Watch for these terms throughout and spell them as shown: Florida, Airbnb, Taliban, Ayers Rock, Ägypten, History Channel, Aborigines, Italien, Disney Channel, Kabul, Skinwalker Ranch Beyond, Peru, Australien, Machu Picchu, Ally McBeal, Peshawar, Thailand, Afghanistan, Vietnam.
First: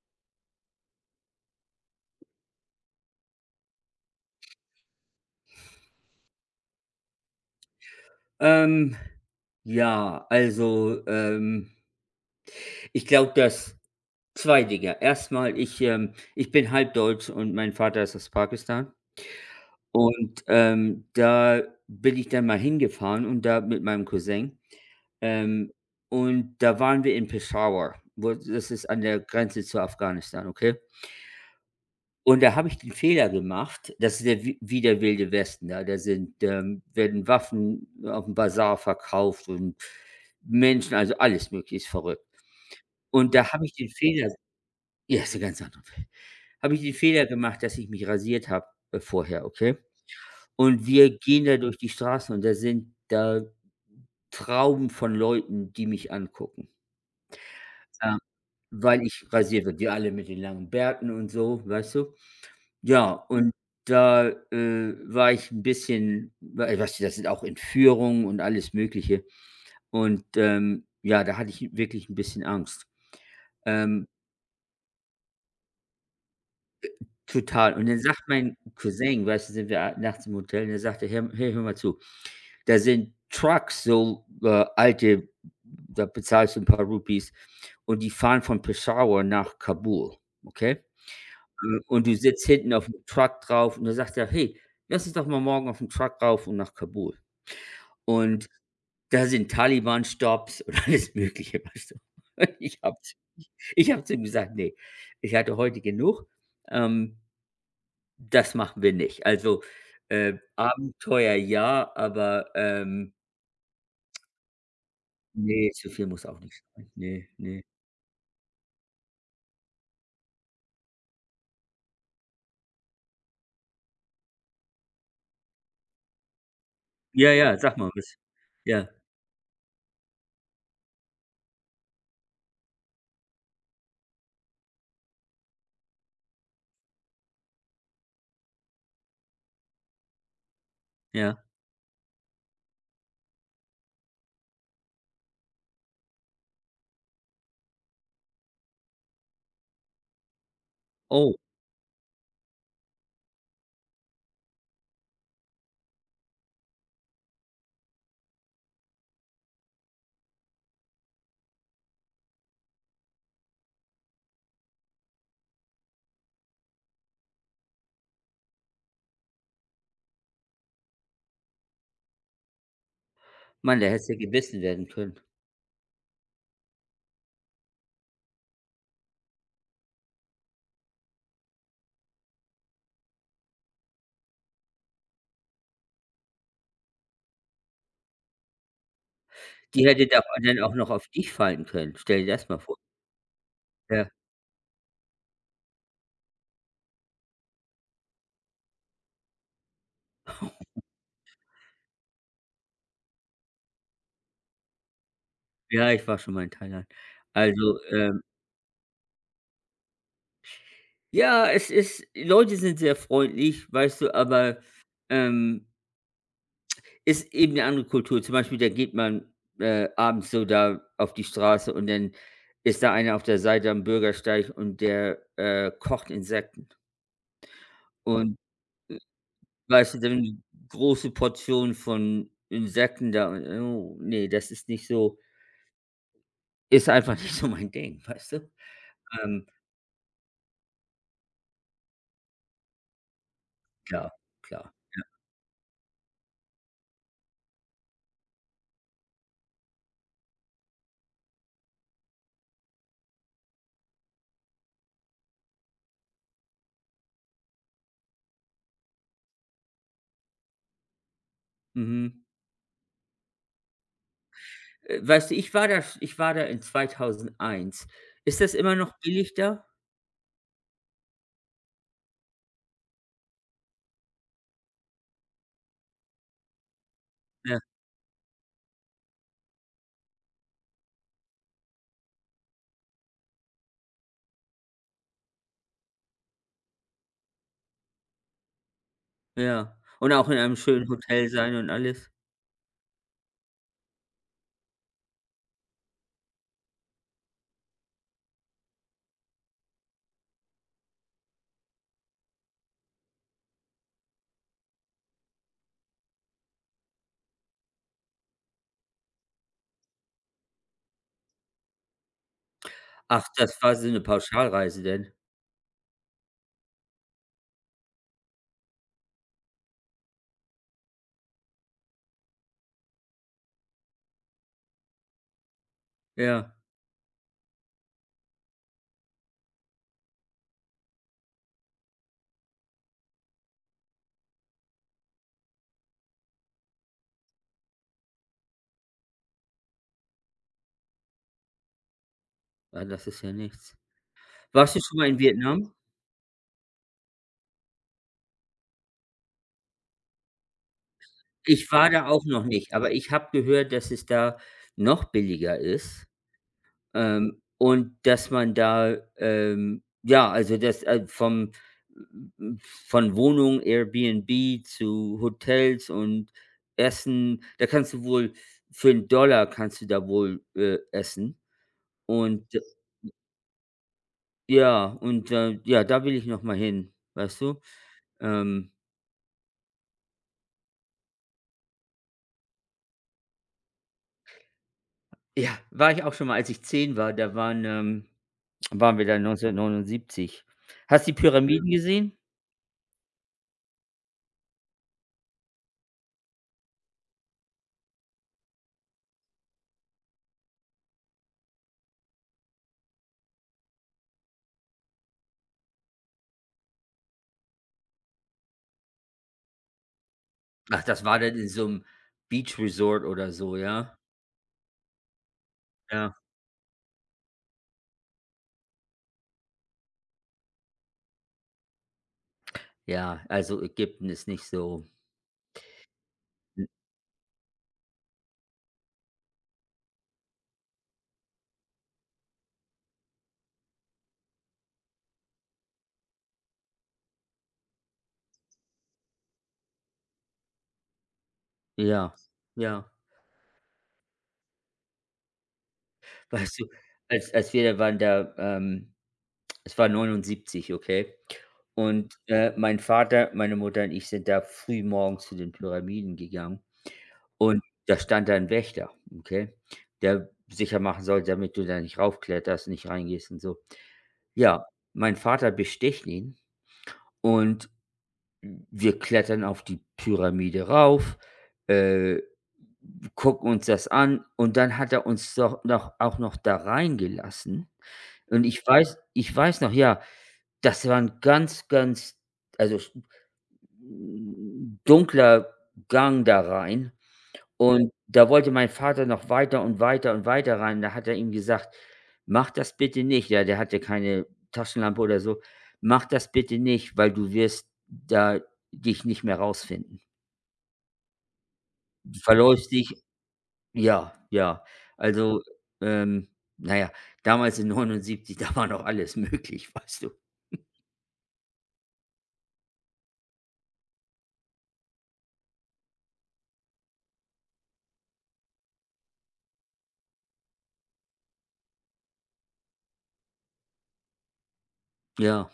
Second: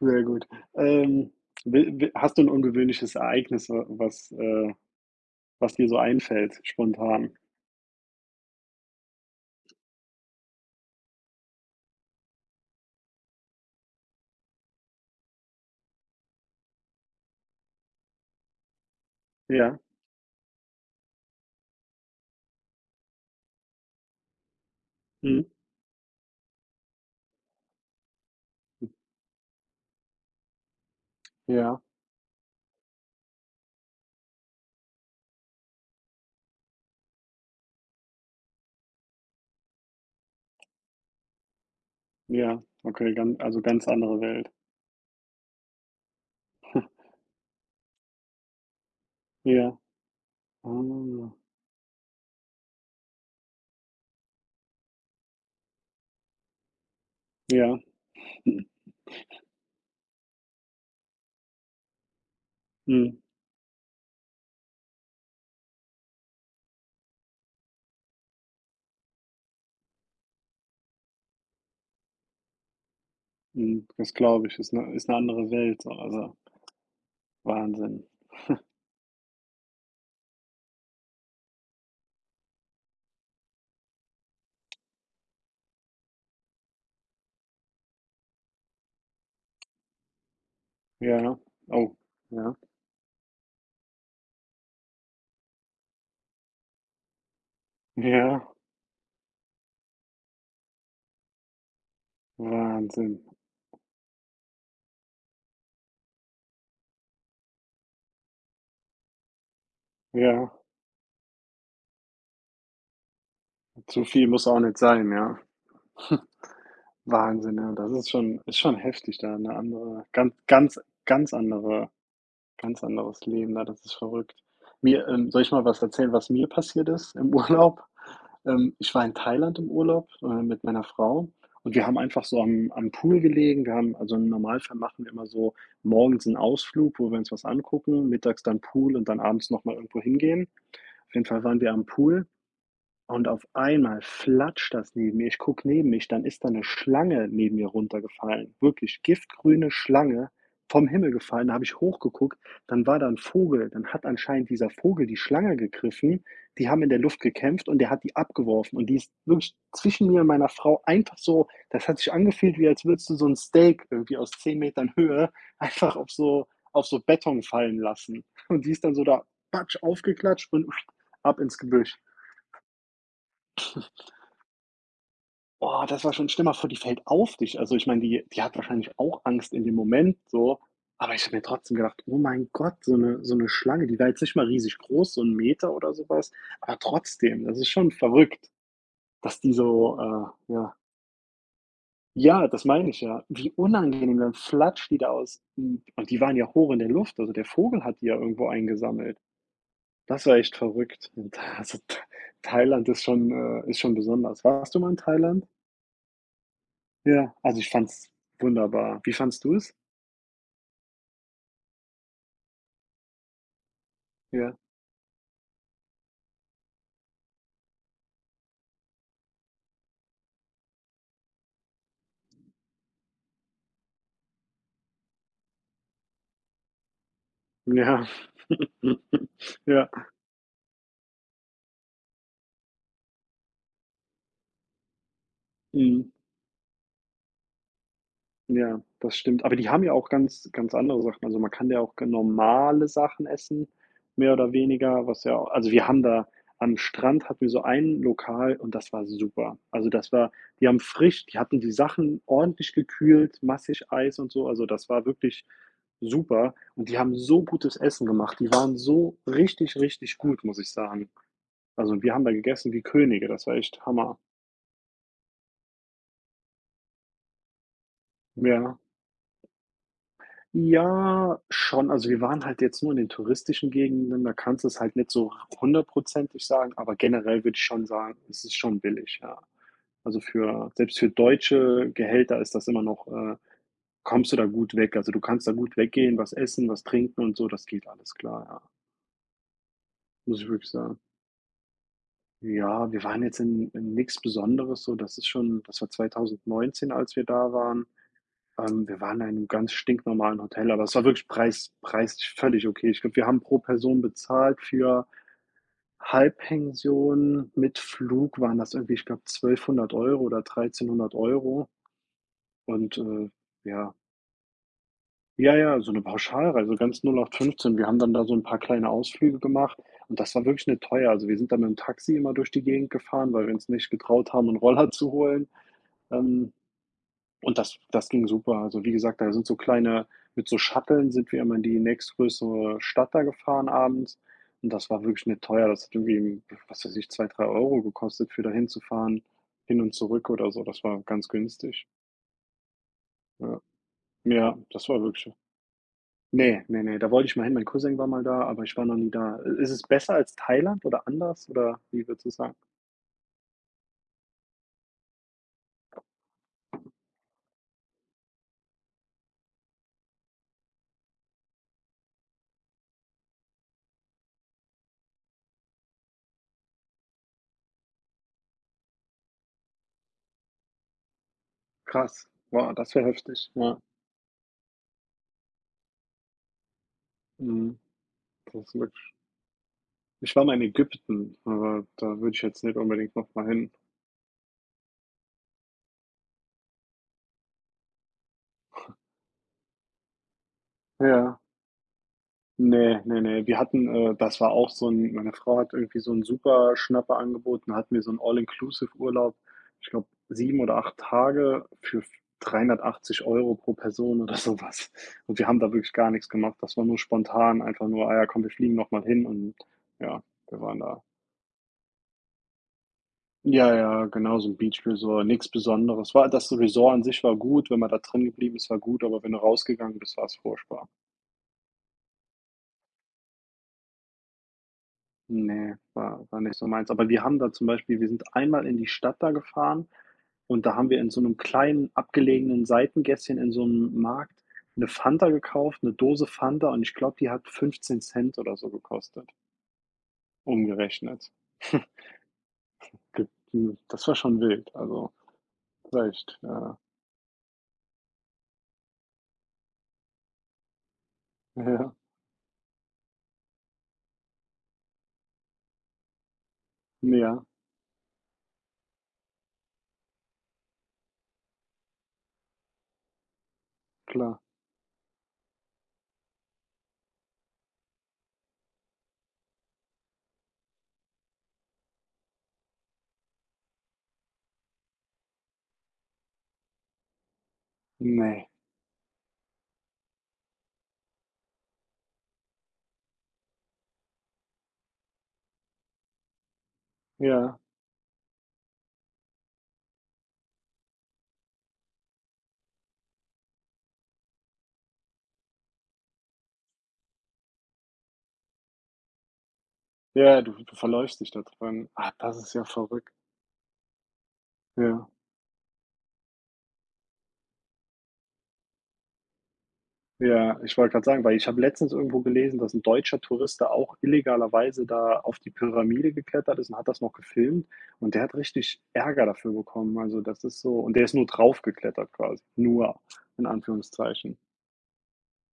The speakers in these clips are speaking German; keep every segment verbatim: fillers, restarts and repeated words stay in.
Sehr gut. Ähm, wi wi hast du ein ungewöhnliches Ereignis, wa was äh, was dir so einfällt, spontan? Ähm, ja, also, ähm, ich glaube, dass zwei Dinge. Erstmal, ich, ähm ich bin halb deutsch und mein Vater ist aus Pakistan. Ja. Und, ähm, da bin ich dann mal hingefahren und da mit meinem Cousin, Mhm. ähm, und da waren wir in Peshawar, wo das ist, an der Grenze zu Afghanistan, okay? Ja, Und da habe ich den Fehler gemacht, das ist der wie wie der Wilde Westen, ja. Da sind, ähm werden Waffen auf dem Basar verkauft und Menschen, also alles möglich ist verrückt. ja. Okay, Und, mhm, gan da also habe ich ganz den andere Fehler, Welt. ja, ist eine ganz andere Welt. Habe ich den Fehler gemacht, dass ich mich rasiert habe, äh, vorher, Ja. okay? Und wir Ah. gehen da durch die Straßen und da sind da Trauben von Leuten, die mich angucken, Ja. ja, weil ich rasiert bin. Wir alle mit den langen Bärten und so, weißt du? Ja, Mhm, und da, äh, war ich ein bisschen wei weißt du, das sind auch Entführungen und alles Mögliche. Und, ähm, ja, da hatte ich wirklich ein bisschen Angst. mhm. Ähm, Das glaube ich, ist eine ist eine andere Welt so, also total. Und dann Wahnsinn. sagt mein Cousin, weißt du, sind wir a nachts im Hotel und er sagte: „Hör hey, hör mal zu, da sind Trucks, so, äh, alte, da bezahlst du ein paar Rupees und die fahren von Peshawar nach Kabul.“ Okay? Ja. Und Oh, und du sitzt ja. hinten auf dem Truck drauf und da sagt er: „Hey, lass uns doch mal morgen auf aufm Truck rauf und nach Kabul.“ Ja, Und da sind Taliban-Stops und alles Mögliche, weißt du? Ich habe Wahnsinn. ich habe zu ihm gesagt: „Nee, ich hatte heute genug, ähm, das machen wir nicht.“ Also, äh, Ja, Abenteuer ja, aber, ähm, zu viel muss auch nicht sein, ja. ne, zu viel muss auch nicht sein. Ne, Wahnsinn, nee. ja, das ist schon ist schon heftig, da eine andere ganz ganz ganz andere ganz anderes Leben, ne? Das ist verrückt. Mir ähm, Soll ich mal was erzählen, was mir passiert ist Ja, im ja, sag Urlaub? mal was. Ähm, Ja, Ich war in Thailand im Urlaub, äh, mit meiner Frau und wir haben einfach so am am Pool gelegen. Wir haben also im Normalfall machen wir immer so morgens einen Ausflug, wo wir uns was angucken, mittags dann Pool und dann abends noch mal irgendwo hingehen. Auf jeden ja. Fall waren wir am Pool und auf einmal flatscht das neben mir. Ich gucke neben mich, dann ist da eine Schlange neben mir runtergefallen. Wirklich giftgrüne Schlange, vom Himmel Oh, gefallen. Da habe ich hochgeguckt, dann war da ein Vogel. Dann hat anscheinend dieser Vogel die Schlange gegriffen. Die haben in der Luft gekämpft und der hat die abgeworfen und die ist wirklich zwischen mir und meiner Frau einfach so das hat sich angefühlt, wie als würdest du so ein Steak irgendwie aus zehn Metern Höhe einfach auf so auf so Beton fallen lassen. Und die ist dann so da patsch aufgeklatscht und ab ins Gebüsch. Mann, da hättest du gebissen werden können. Oh, das war schon schlimmer vor die fällt auf dich. Also, ich meine, die die hat wahrscheinlich auch Angst in dem Moment so, aber ich habe mir trotzdem gedacht: „Oh mein Gott, so 'ne so 'ne Schlange", die war jetzt nicht mal riesig groß, so 'n Meter oder so was, aber trotzdem, das ist schon verrückt, dass die Die so, hätte da äh, dann ja auch noch auf dich fallen können. Stell dir ja, das mal das vor. meine ich ja. Wie Ja, unangenehm, dann flatscht die da aus und und die waren ja hoch in der Luft, also, der Vogel hat die ja irgendwo eingesammelt. Das war echt verrückt. Und da also, Tha Thailand ist schon, äh ist schon besonders. Warst du mal in Thailand? ja, ich war schon mal in Thailand. Ja, also ich Also, fand's ähm, wunderbar. Wie fandst du's? ja, es ist die Leute sind sehr freundlich, weißt du, Ja. aber, ähm, ist eben eine andere Kultur. Zum Beispiel, da geht man, äh, abends so da auf die Straße und dann ist da einer auf der Seite am Bürgersteig und der, äh, kocht Insekten. Ja. Und Ja. weißt du, dann große Portionen von Insekten da, und oh, ne, das ist nicht so, Mhm. ist einfach nicht so mein Ding, weißt du? Ja, das stimmt. Ähm, Aber die haben ja auch ganz ganz andere Sachen. Also, man kann ja auch g normale Sachen essen, klar, mehr oder klar. weniger, was ja also wir haben da am Strand hatten wir so ein Lokal und das war super. Also, das war die haben frisch die hatten die Sachen ordentlich gekühlt, massig Eis und so. Also, das war wirklich super und die haben so gutes Essen gemacht. Die waren so richtig, richtig gut, muss ich sagen. Also, wir Mhm. haben da gegessen wie Könige, das war echt Hammer. Äh, weißt du, ich war da ich war da in zweitausendeins. Ist das immer Ja. noch billig da? Ja, schon. Also, wir waren halt jetzt nur in den touristischen Gegenden, da kannst du es halt nicht so hundertprozentig sagen, aber generell würde Ja, ich schon sagen, es ist schon billig, ja. Also, für selbst für deutsche Gehälter ist das immer noch äh, kommst du da gut weg. Also, du kannst da gut weggehen, was essen, was trinken und so, das geht alles klar, ja, ja. Und auch in muss ich einem wirklich schönen sagen. Hotel sein und alles? Ja, wir waren jetzt in in nix Besonderes so. Das ist schon das war zweitausendneunzehn, als wir da waren. Ähm, wir waren in einem ganz stinknormalen Hotel, aber es war wirklich preis preislich völlig okay. Ich glaube, wir haben pro Person bezahlt für Halbpension mit Flug waren das irgendwie, ich glaube, eintausendzweihundert Euro oder eintausenddreihundert Euro? Und, Ach, äh, das war so ja. eine Pauschalreise denn? Ja, ja, so 'ne Pauschalreise, ganz null acht fünfzehn. Wir haben dann da so ein paar kleine Ausflüge gemacht und das war wirklich nicht teuer. Also, wir sind dann mit dem Taxi immer durch die Gegend gefahren, weil wir uns nicht getraut haben, einen Roller zu holen. Ähm, Ja. Und das das ging super. Also, wie gesagt, da sind so kleine mit so Shuttlen sind wir immer in die nächstgrößere Stadt da gefahren abends und das war wirklich nicht teuer. Das hat irgendwie, was weiß ich, zwei drei Euro gekostet, für dahin zu fahren hin und zurück oder so. Das war ganz günstig. Ah, das ist ja Ja. nichts. Ja, Warst du das schon war mal in wirklich Vietnam? ne, ne, ne, da wollte ich mal hin. Mein Cousin war mal da, aber ich war noch nie da. Ist es besser als Thailand oder anders Ich oder war wie da auch würdest du noch sagen? nicht, aber ich habe gehört, dass es da noch billiger ist. Ähm, und dass man da, ähm ja, also das, äh, vom von Wohnung, Airbnb zu Hotels und Essen, da kannst du wohl für einen Dollar kannst du da wohl, äh, essen. Krass. Und äh, Wow, das wäre heftig. Ja, ja, und, äh, ja, da will ich noch mal hin, weißt du? mhm. Das Ähm, ist wirklich ich war mal in Ägypten, aber da würde ich jetzt nicht unbedingt noch mal hin. ja, war ich auch schon mal, als ich zehn war, da waren, ähm waren wir da neunzehnhundertneunundsiebzig. Hast du die Ja. Pyramiden gesehen? Nee, nee, nee. Wir hatten, äh das war auch so ein, meine Frau hat irgendwie so 'n super Schnapper angeboten. Da hatten wir so einen All-Inclusive-Urlaub, ich glaube sieben oder acht Tage für dreihundertachtzig Euro pro Person oder sowas. Und wir haben da wirklich gar nichts gemacht. Das war nur spontan, einfach nur: „Ah ja, komm, wir fliegen noch mal hin" und ja, wir waren Ach, da. das war dann in so einem Beach Resort oder so, Ja, ja? ja, genau, so 'n Beach Resort, nix Besonderes. Ja, War das Resort an sich war gut, wenn man da drin geblieben ist, war gut, aber wenn du rausgegangen bist, war's furchtbar. ja, also Ägypten ist nicht so, Ne, war war nicht so meins. Aber wir haben da zum Beispiel wir sind einmal in die Stadt da gefahren und da haben wir in so 'nem kleinen abgelegenen Seitengässchen in so 'nem Markt 'ne Fanta gekauft, 'ne Dose Fanta und ich glaube, die hat fünfzehn Cent oder so gekostet, umgerechnet. ja, ja. Ge hm, das war schon wild, also, das war echt, Weißt du, äh als als wir da waren, da, ähm es war neunundsiebzig, okay? ja, Und, äh, mein Vater, meine Mutter und ich sind da früh morgens zu den Pyramiden gegangen ja, und da stand da ein Wächter, okay, der sicher machen soll, damit du da nicht raufkletterst, nicht reingehst und so. klar. Ja, mein Vater besticht ihn und wir klettern auf die Pyramide rauf, äh, gucken uns das an und dann hat er uns doch noch, auch noch da reingelassen. Ne, Und ich weiß ich weiß noch, ja, das war ein ganz, ganz, also, sch- dunkler Gang da rein, ja. und da wollte mein Vater noch weiter und weiter und weiter rein. Da hat er ihm gesagt: „Mach das bitte nicht.“ Ja, der hatte keine Taschenlampe oder so. „Mach das bitte nicht, weil du wirst da dich nicht mehr rausfinden. Ja, du du verläufst dich da drin. Ah, Du das ist ja verläufst dich.“ verrückt. Ja, ja. Ja, Also, ähm, na ja, damals in neunundsiebzig, da war noch alles möglich, weißt du? ja, ich wollte gerade sagen, weil ich habe letztens irgendwo gelesen, dass ein deutscher Tourist da auch illegalerweise da auf die Pyramide geklettert ist und hat das noch gefilmt und der hat richtig Ärger dafür bekommen. Also, das ist so und der ist nur draufgeklettert quasi. Nur, in Anführungszeichen. Ja,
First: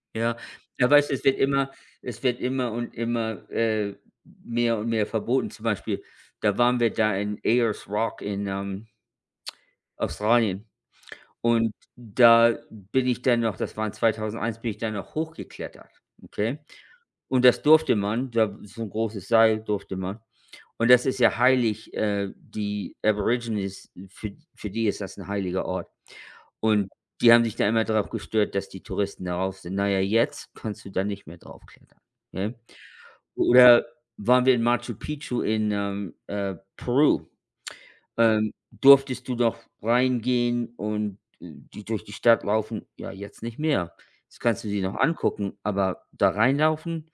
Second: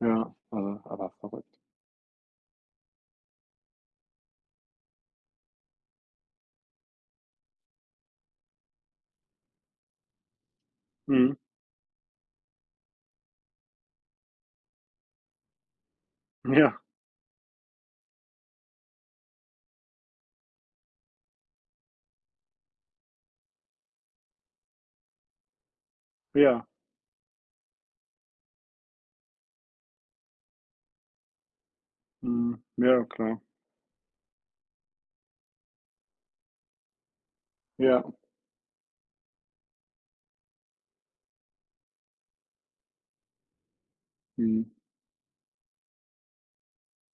Ja, ja. also, Ja, aber weißt du, es wird verrückt. immer es wird immer und immer, äh, mehr und mehr verboten. Zum Beispiel, da waren wir da in Ayers Rock in, ähm Australien. Mhm. Und da bin ich dann noch, das war in zweitausendeins, bin ich dann noch hochgeklettert, okay? Ja, Und das durfte man, da so ein großes Seil, durfte man. Und das ist ja heilig, äh, die Aborigines, für für die ist das ein heiliger Ort. ja. Und die haben sich da immer darauf gestört, dass die Touristen darauf sind. Na ja, jetzt kannst du da nicht mehr draufklettern, ne? Mhm. Ja, klar. Oder waren wir in Machu Picchu in, ähm, äh, Peru. Ja, Ähm, durftest du noch reingehen und, äh, die durch die Stadt laufen? Ja, jetzt nicht mehr. Jetzt mhm. kannst du sie noch angucken, aber da reinlaufen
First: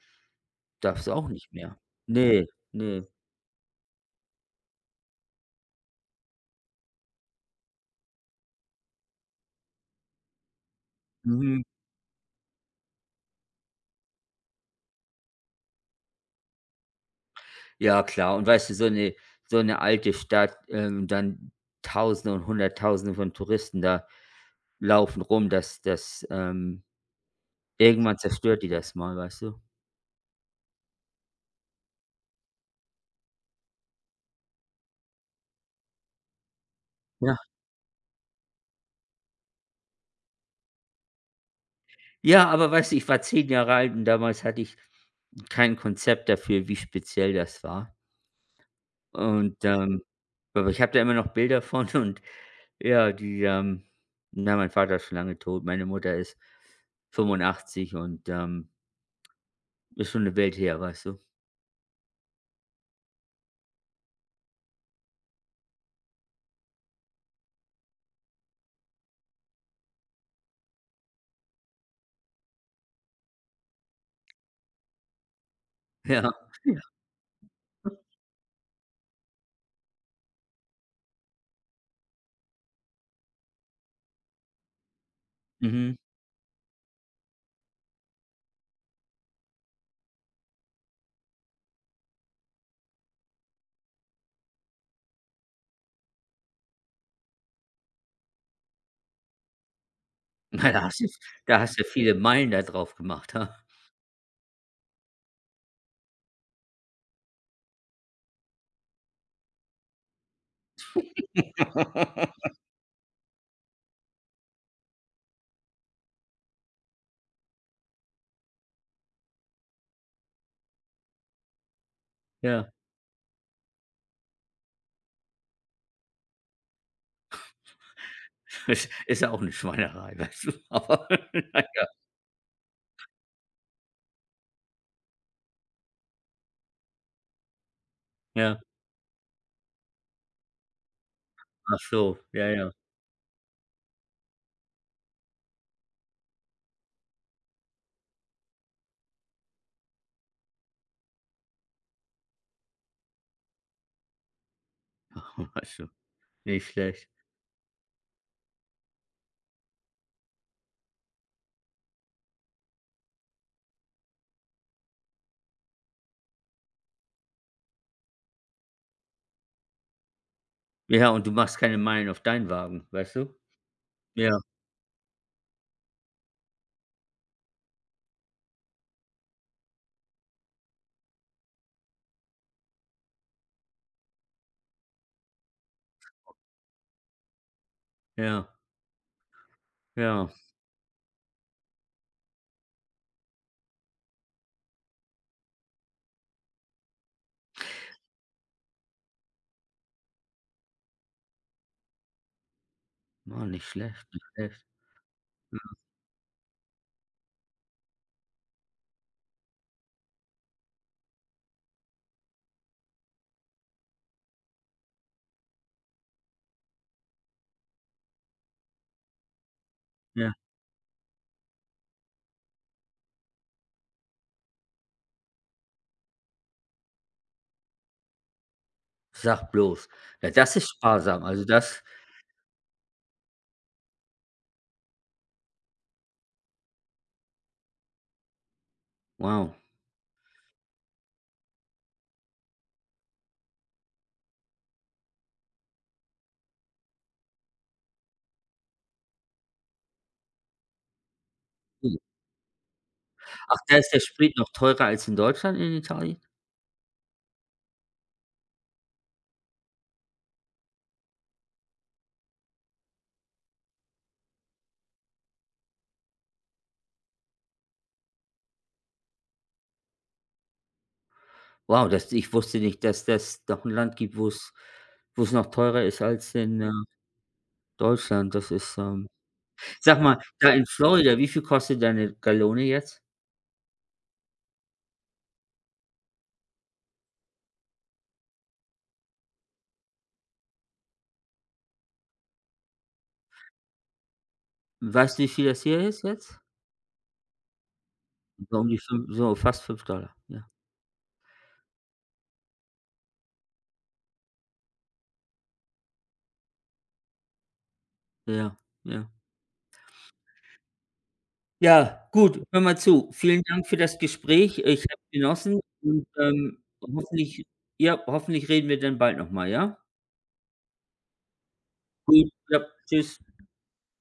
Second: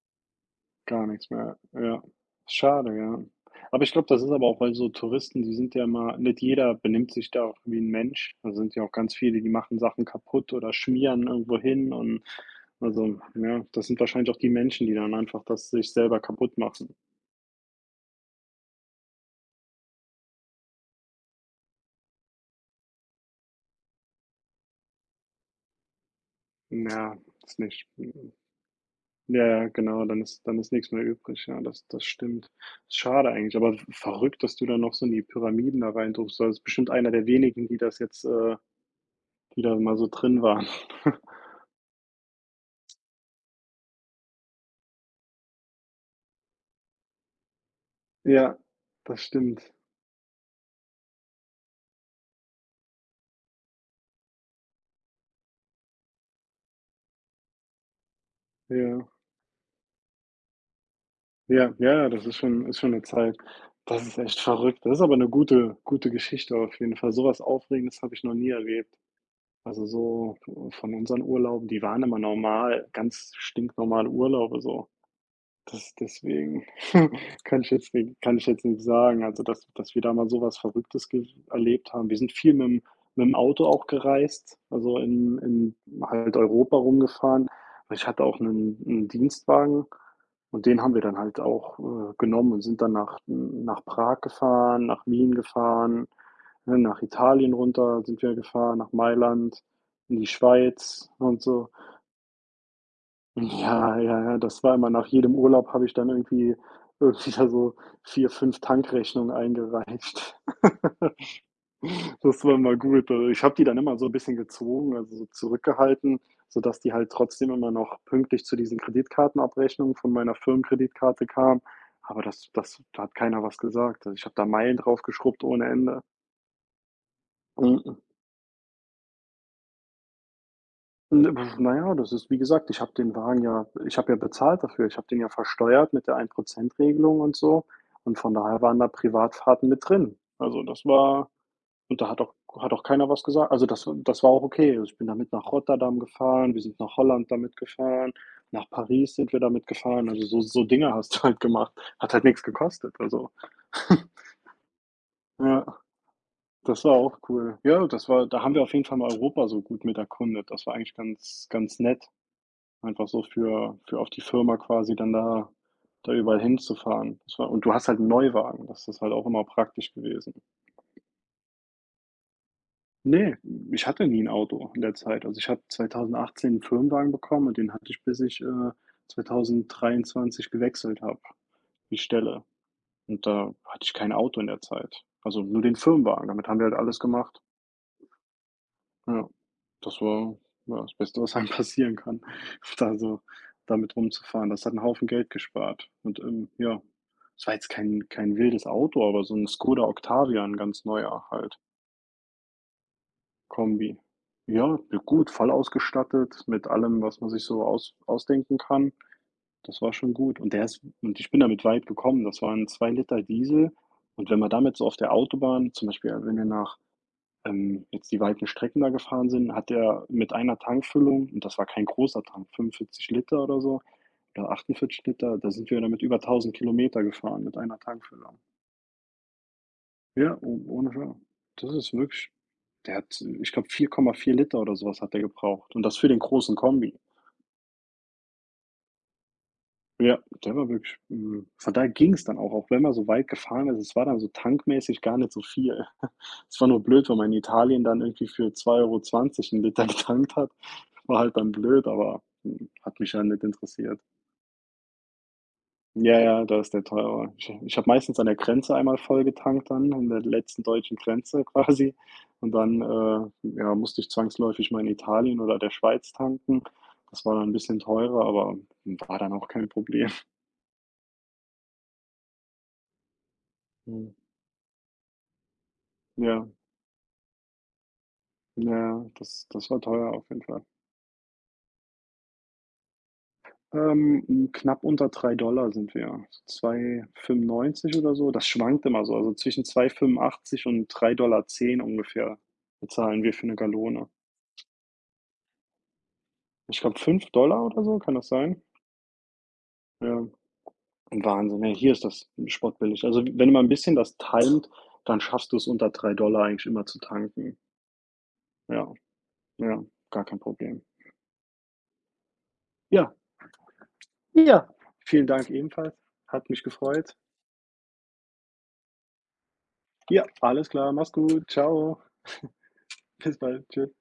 Gar darfst du auch nichts nicht mehr, mehr. ja. Ne, Schade, ne. ja. Aber ich glaube, das ist aber auch weil so Touristen, die sind ja mal nicht jeder benimmt sich da auch wie ein Mensch. Da sind ja auch ganz viele, die machen Sachen kaputt oder schmieren irgendwo Mhm. hin und also, ja, das sind wahrscheinlich auch die Menschen, die dann einfach das sich selber kaputt machen. Ja, klar, und weißt du, so eine so eine alte Stadt, ähm, dann Tausende und Hunderttausende von Touristen da laufen rum, das das, ähm Ja, ist nicht irgendwann mhm. zerstört die das mal, weißt Ja, du? ja, genau, dann ist dann ist nichts mehr übrig. Ja, das das stimmt. Schade eigentlich, aber verrückt, dass du da noch so in die Pyramiden da rein durftest. Ist bestimmt einer der Ja. wenigen, die das jetzt äh, die da mal so drin waren. Ja, aber weißt du, ich war zehn Jahre alt und damals hatte ich kein Konzept dafür, wie speziell das war. Ja, das Und, stimmt. ähm, aber ich habe da immer noch Bilder von und ja, die, ähm na, mein Vater ist schon lange tot, meine Mutter ist fünfundachtzig und, ähm, Ja, ist schon eine Welt her, weißt du? ja, ja, ja, das ist schon ist schon eine Zeit. Das ist echt verrückt. Das ist aber eine gute gute Geschichte auf jeden Fall. Sowas Aufregendes habe ich noch nie erlebt. Also, so von unseren Urlauben, die waren immer normal, ganz stinknormale Urlaube so. Das Ja. deswegen Ja. kann ich jetzt ni kann ich jetzt nicht sagen, also, dass dass wir da mal sowas Verrücktes ge erlebt haben. Wir sind viel mit mit'm Auto auch gereist, also, in in Mhm. halt Europa rumgefahren. Ich hatte auch einen 'n Dienstwagen und den haben wir dann halt auch, äh, genommen und sind dann nach nach Prag gefahren, nach Wien gefahren, ne, nach Italien runter sind wir gefahren, nach Mailand, in die Na, da hast du Schweiz und da so. hast du viele Meilen da drauf gemacht, ha? Ja, ja, ja, das war immer nach jedem Urlaub habe ich dann irgendwie irgendwie da so vier, fünf Tankrechnungen eingereicht. Das war immer gut. Also, ich habe die dann immer so ein bisschen gezwungen, also, so zurückgehalten, sodass die halt trotzdem immer noch pünktlich zu diesen Kreditkartenabrechnungen von meiner Firmenkreditkarte kam. Aber das Ja, das da hat keiner was gesagt. Also, ich habe da Meilen drauf geschrubbt ohne Ende. Mhm. ist ist ja auch eine Schweinerei, weißt du, aber N na Na ja. ja, das ist wie gesagt, ich habe den Wagen ja ich habe ja bezahlt dafür. Ich habe den ja versteuert mit der Ein-Prozent-Regelung und so. Und von Ja, daher waren da Privatfahrten mit drin. Also, das war ach und da so, hat auch ja, ja. hat auch keiner was gesagt. Also, das das war auch okay. Also, ich bin damit nach Rotterdam gefahren, wir sind nach Holland damit gefahren, nach Paris sind wir damit gefahren. Also, so so Dinge hast du halt gemacht. Hat halt nichts gekostet, also. Ja, Weißt du, nicht das war schlecht. auch cool. Ja, das war da haben wir auf jeden Fall mal Europa so gut mit erkundet. Das war eigentlich ganz ganz nett. Einfach so für für auf die Firma quasi dann da da überall hinzufahren. Das war und du hast halt einen Neuwagen, das ist halt auch immer praktisch gewesen. Ja, und du machst keine Meilen auf deinen Wagen, weißt du? Nee, ich hatte nie ein Ja, Auto in der Zeit. Also, ich habe zweitausendachtzehn einen Firmenwagen bekommen und den hatte ich, bis ich, äh, zweitausenddreiundzwanzig gewechselt habe, die Stelle. Und da hatte ich kein Auto in der Zeit. Also, nur den Firmenwagen, damit haben wir halt alles gemacht. ja, Ja, das ja. war, ja, das Beste, was einem passieren kann, da so damit rumzufahren. Das hat einen Haufen Geld gespart und, ähm, ja, es war jetzt kein kein wildes Auto, aber so ein Skoda Octavia, ein ganz neuer halt, Ah, nicht Kombi. schlecht, nicht schlecht. Ja, ja, gut, voll ausgestattet mit allem, was man sich so aus ausdenken kann. Das war schon gut und der ist und ich bin damit weit gekommen. Das waren zwei Liter Diesel und wenn man damit so auf der Autobahn zum Beispiel, wenn wir nach ähm, jetzt die weiten Strecken da gefahren sind, hat er mit Ja, einer Tankfüllung und das war kein großer Tank, fünfundvierzig Liter oder so oder achtundvierzig Liter, da sind wir damit über tausend Kilometer gefahren mit einer Tankfüllung. sag bloß. Ja, Ja, das o ist ohne Scheiß. sparsam. Also Das das, ist wirklich der hat, ich glaube, vier Komma vier Liter oder sowas hat er gebraucht und das für den großen Kombi. wow. Ja, der war wirklich, mhm, von daher ging's dann auch, auch wenn man so weit gefahren ist. Es war dann so tankmäßig gar nicht so viel. Es war nur blöd, wenn man in Italien dann irgendwie für zwei Euro zwanzig einen Liter getankt hat. War halt dann blöd, Hm. aber, hm, hat mich ja nicht Ach, da ist interessiert. der Sprit noch teurer als in Deutschland, in Ja, Italien? ja, da ist der teurer. Ich ich habe meistens an der Grenze einmal voll getankt dann, an der letzten deutschen Grenze quasi. Und dann, äh, ja, musste ich zwangsläufig mal in Italien oder der Schweiz tanken. Das war dann ein bisschen teurer, aber war dann auch kein Problem. Wow, das, ich wusste nicht, dass das noch 'n Land Mhm. gibt, wo's wo's noch teurer ist als Ja. in, äh, Deutschland. Das ist, Ja, ähm das das war Sag teuer mal, auf jeden da Fall. in Florida, wie viel kostet deine Gallone jetzt? Ähm, hm, knapp unter drei Dollar sind wir. Ja. Zwei Komma fünfundneunzig oder so. Das schwankt immer so. Also zwischen zwei Komma fünfundachtzig und drei Dollar zehn ungefähr bezahlen wir für eine Gallone. Weißt du, wie viel das hier ist jetzt? Ich glaube fünf Dollar oder so, kann das So sein? um die fünf, so fast fünf Dollar Ja. ja. Wahnsinn, ja. Hier ist das spottbillig. Also, wenn man ein bisschen das timet, dann schaffst du es unter drei Dollar eigentlich immer zu tanken. Ja, Ja, ja. ja, gar kein Problem. Ja, gut, hör mal zu. Ja, Vielen Dank für das Gespräch. ja. Ich habe Vielen Dank genossen ebenfalls. und, Hat ähm, mich gefreut. hoffentlich ja, hoffentlich reden wir dann bald noch mal, ja? Ja, alles klar. Mach's gut. Ciao. Gut, ja, tschüss. Bis bald. Tschüss.